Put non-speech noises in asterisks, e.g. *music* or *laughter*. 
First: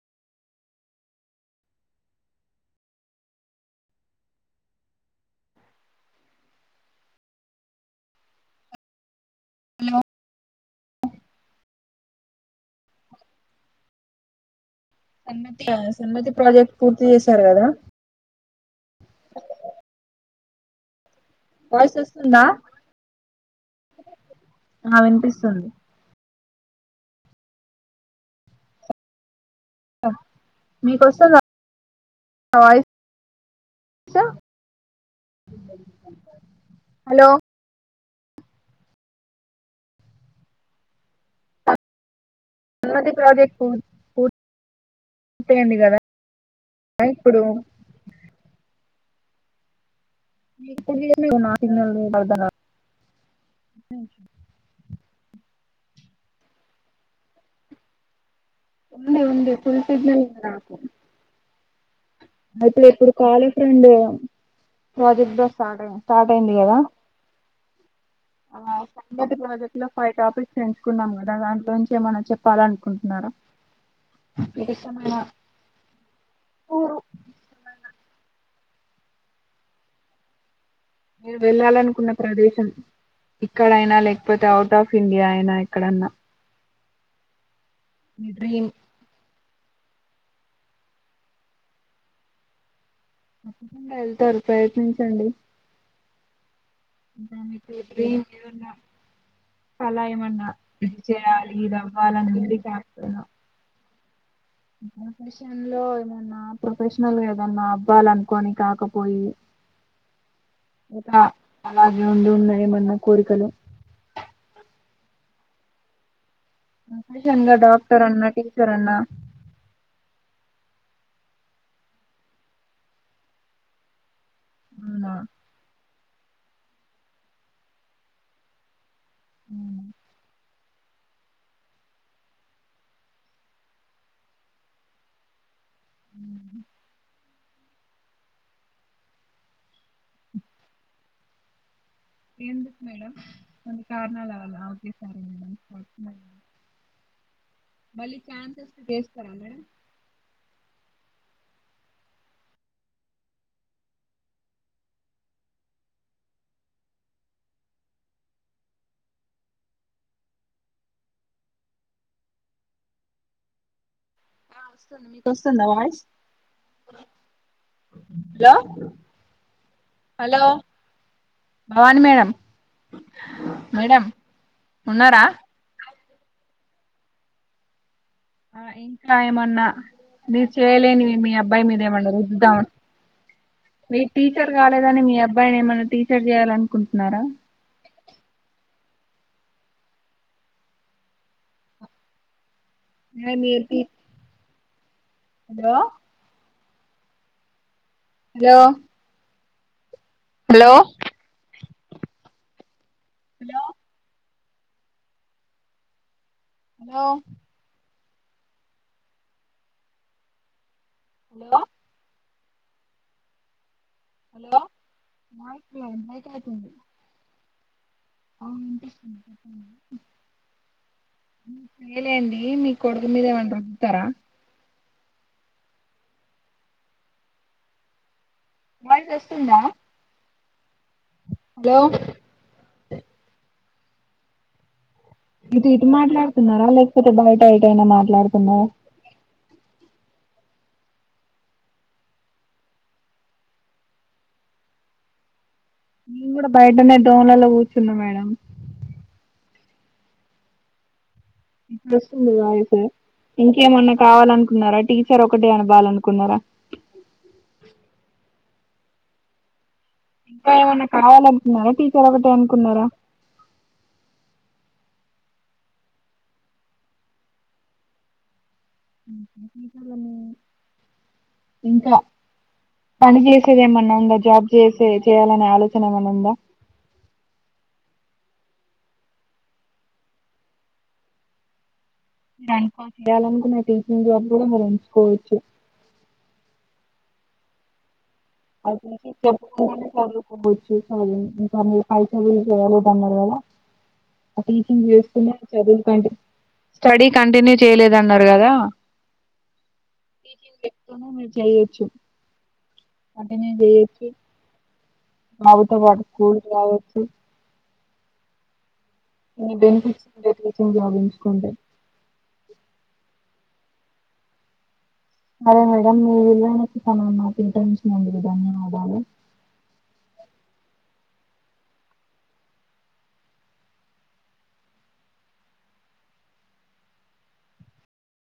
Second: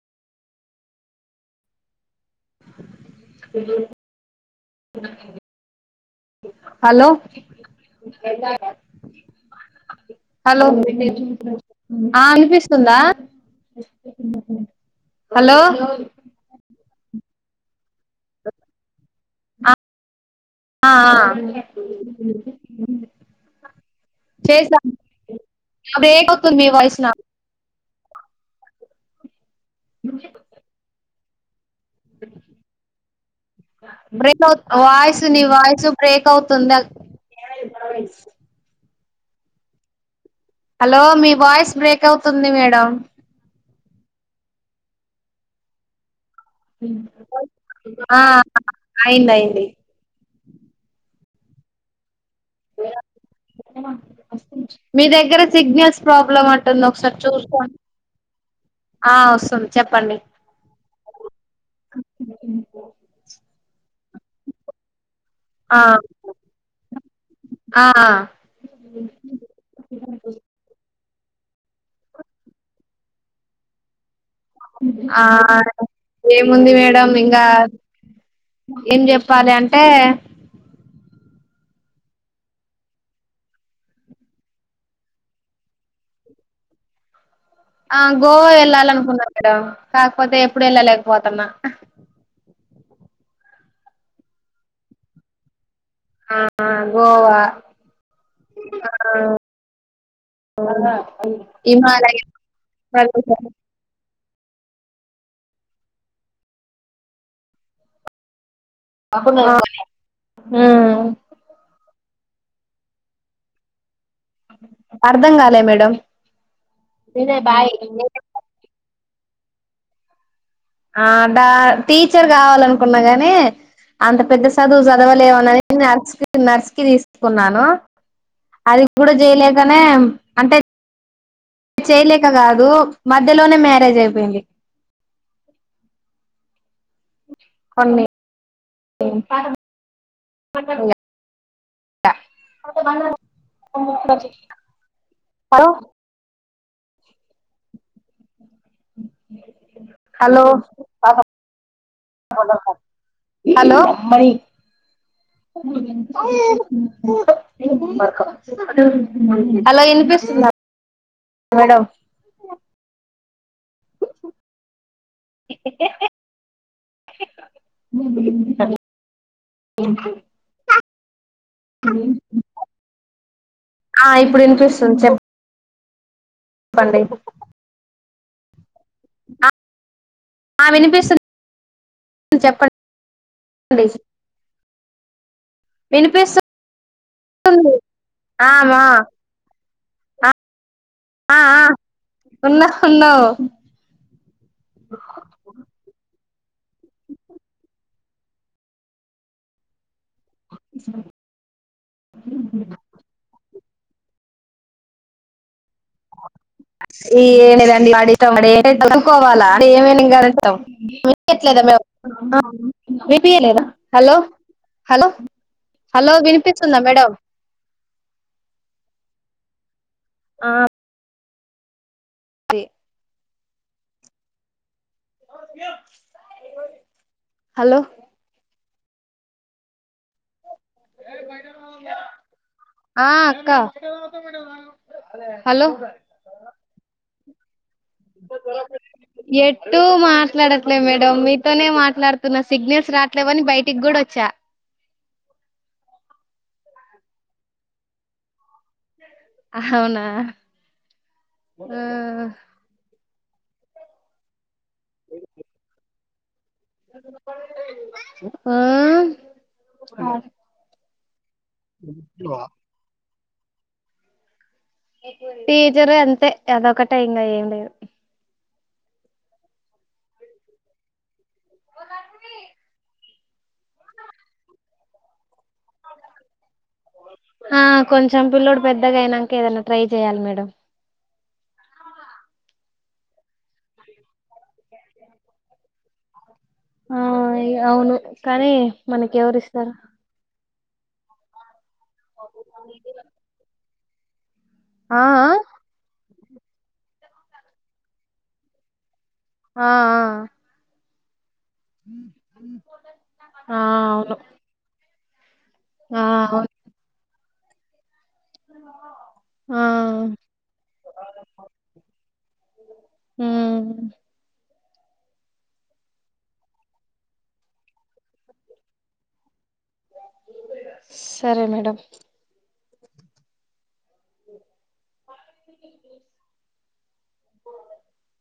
Hello hello hello ఆ వినిపిస్తుందా hello సమతి ఆ సన్మతి ప్రాజెక్ట్ పూర్తి చేసారు కదా *inaudible* ఆ ఆ చేసా ఆ వినిపిస్తుంది బ్రేక్ మీ వాయిస్ నా మీ కోస్తు *inaudible* బ్రేక్ అవుతు వాయిసు నీ వాయిస్ బ్రేక్ అవుతుందా హలో హలో మీ వాయిస్ బ్రేక్ అవు ఎటువంటి ప్రాజెక్ట్ అయిపొయింది కదా ఇప్పుడు *inaudible* ఆ ఆ అయింది అయింది మీరు సింగిల్ గానే *inaudible* *inaudible* మీ దగ్గర సిగ్నల్స్ ప్రాబ్లమ్ గా ఉంటుంది ఒకసారి చూసుకొండి ఉంది ఉంది ఫుల్ సిగ్నల్ ఉంది నాకు ఓకే ఎప్పుడు ఎప్పుడు కాళీ ప్రెండ్ ప్రాజెక్ట్ లో ఆ స్టార్ట్ స్టార్ట్ అయింది కదా ఆ ఆ సన్నాతి ప్రాజెక్ట్ లో ఫైవ్ టాపీక్స్ ఎంచుకున్నాం కదా ఇక దాంట్లో నుంచి ఏమన్నా చెప్పాలన అనుకుంటున్నారా ఆ ఏముంది ఊరు మేడం ఇం ఇంకా ఏం చెప్పాలి అంటే మీరు వెళ్ళాలనుకున్న ప్రదేశం ఇక్కడైనా లేకపోతే అవుట్ ఆఫ్ ఇండియా అయినా ఎక్కడన్నా ఆ మీ గోవా డ్రీమ్ ఎల్లలకున్నా మేడం కాకపోతే ఎప్పుడు వెళ్ళలేకపోతాన్న తప్పకుండా వెళ్తారు ప్రయత్నించండి ఆ గోవా ఇ మీకు డ్రీం ఏదన్నా పలాయమన్నా ఇది చేయాలి ఇది హిమాలయ అవ్వాలని కాకపోయినా ప్రదేశాలు ప్రొఫెషన్ లో ఏమన్నా ప్రొఫెషనల్ ఏదన్నా అవ్వల అనుకోని *unintelligible* ఊ ఊ అలా ఉండి ఉన్నా ఏమన్నా కోరికలు అర్ధం కాలే మేడం ఇంగా డాక్టర్ అన్నా టీచర్ అన్నా ఆ డా టీచర్ కావాలనుకున్నా కానీ అంత పెద్ద చదువు అవునా చదవలేను అని *unintelligible* నర్స్కి తీసుకున్నాను అది కూడా ఉమ్. చేయలేకనే అంటే చేయలేక కాదు మధ్యలోనే మ్యారేజ్ అయిపోయింది కొన్ని *unintelligible* ఎందుకు మేడం కొన్ని కారణాలు అలా హలో *unintelligible* మళ్ళీ చాన్స్ వస్తే చేస్తారా మేడం హలో హలో వినిపిస్తుందా మేడం ఆ వస్తుంది మీకు వస్తుంది voice hello hello Bhavani madam madam ఆ ఇప్పుడు వినిపిస్తుంది చెప్ ఉన్నారా *unintelligible* ఆ ఏ గా ఏమన్నా మీరు ఆ చేయలేని వినిపిస్తుంది మీ అబ్బాయి మీద ఏమన్నా రుద్దాతా చెప్పండి మీ టీచర్ మీరు కాలేదని మీ అబ్బాయి అబ్బాయిని ఏమన్నా టీచర్ చేయాల వినిపిస్తుంది అనుకుంటున్నారా ఆ మా ఆ ఆ ఉన్నట్టున్నావ్ మీరు టీ hello hello hello *unintelligible* hello hello hello ఎమ్ లేదండీ వాడి *unintelligible* హలో వినిపీయట్లేద వినిపీయలేదా hello hello voice hello break అవుతుంది వినిపిస్తుందా మేడం ఆ వినిపిస్తుంది ఆ నేనేంది అది మీ కొడుకు మీద వస్తారా హలో వాయిస్ వస్తుందా హలో ఆ అక్క *inaudible* హలో ఇటు ఇటు మాట్లాడుతున్నార లేకపోతే బయ ఎటు మాట్ మాట్లాడట్లేదు మేడం మీతోనే మాట్లాడుతున్న సిగ్నల్స్ రాట్లేవని బయటికి కూడా వచ్చా నేను కూడా బయటనే దోమ్లలలో కూర్చున్నా మేడం అహవునా ఇప్పుష్ట ఉదా స ఇంకేమన్నా కావాలనుకున్నారా టీచర్ ఒకటే అనభవాలనుకున్నారా ఆ ఇంకా ఏమన్నా కాన న్నద టీచర్ ఒకటే అనుకున్నారా టీచర్ అంతే అదొకటే ఇంకా ఏం లేదు ల ఇంకా పని చేసేది ఏమన్నా ఉందా జాబ్ చేసే చేయాలనే ఆలోచన ఏమన్నా ఉందా ఆ కొంచెం పిల్లోడు పెద్దగా అయినాక ఏదైనా ట్రై చేయాలి మేడం దానికో చేయాలనుకున్న టీచింగ్ జాబ్ కూడా మనం ఎంచుకోవచ్చు ఆ ఇగ అవును కానీ అయిపోయినంక మనకి ఎవరు చెప్పు ఇస్తారు నేను సర్దుకుపో చూసావా నువ్వు అయితేంది లేదన్నారు కదా ఆ టీచింగ్ ఆ చేస్తునే చదువు కంటిన్యూ స్టడీ కంటిన్యూ చేయలేదన్నారు కదా ఆ ఆ ఏమో మీర్ *inaudible* అంటే ఆ ఆ నేను ఆ చేయచ్చి అవును మావుతో పాటు ఆ స్కూల్ కి అవును రావచ్చు. అ ఇన్ని ఆ బెనిఫిట్స్ ఉండేటివి స్కూల్ జాబ్ ఎంచుకుంటే ఉమ్ అదే మేడం మీ విలువైన సమయాన్ని నాకు కేటాయించినందుకు ధన్యవాదాలు. సరే మేడం *unintelligible*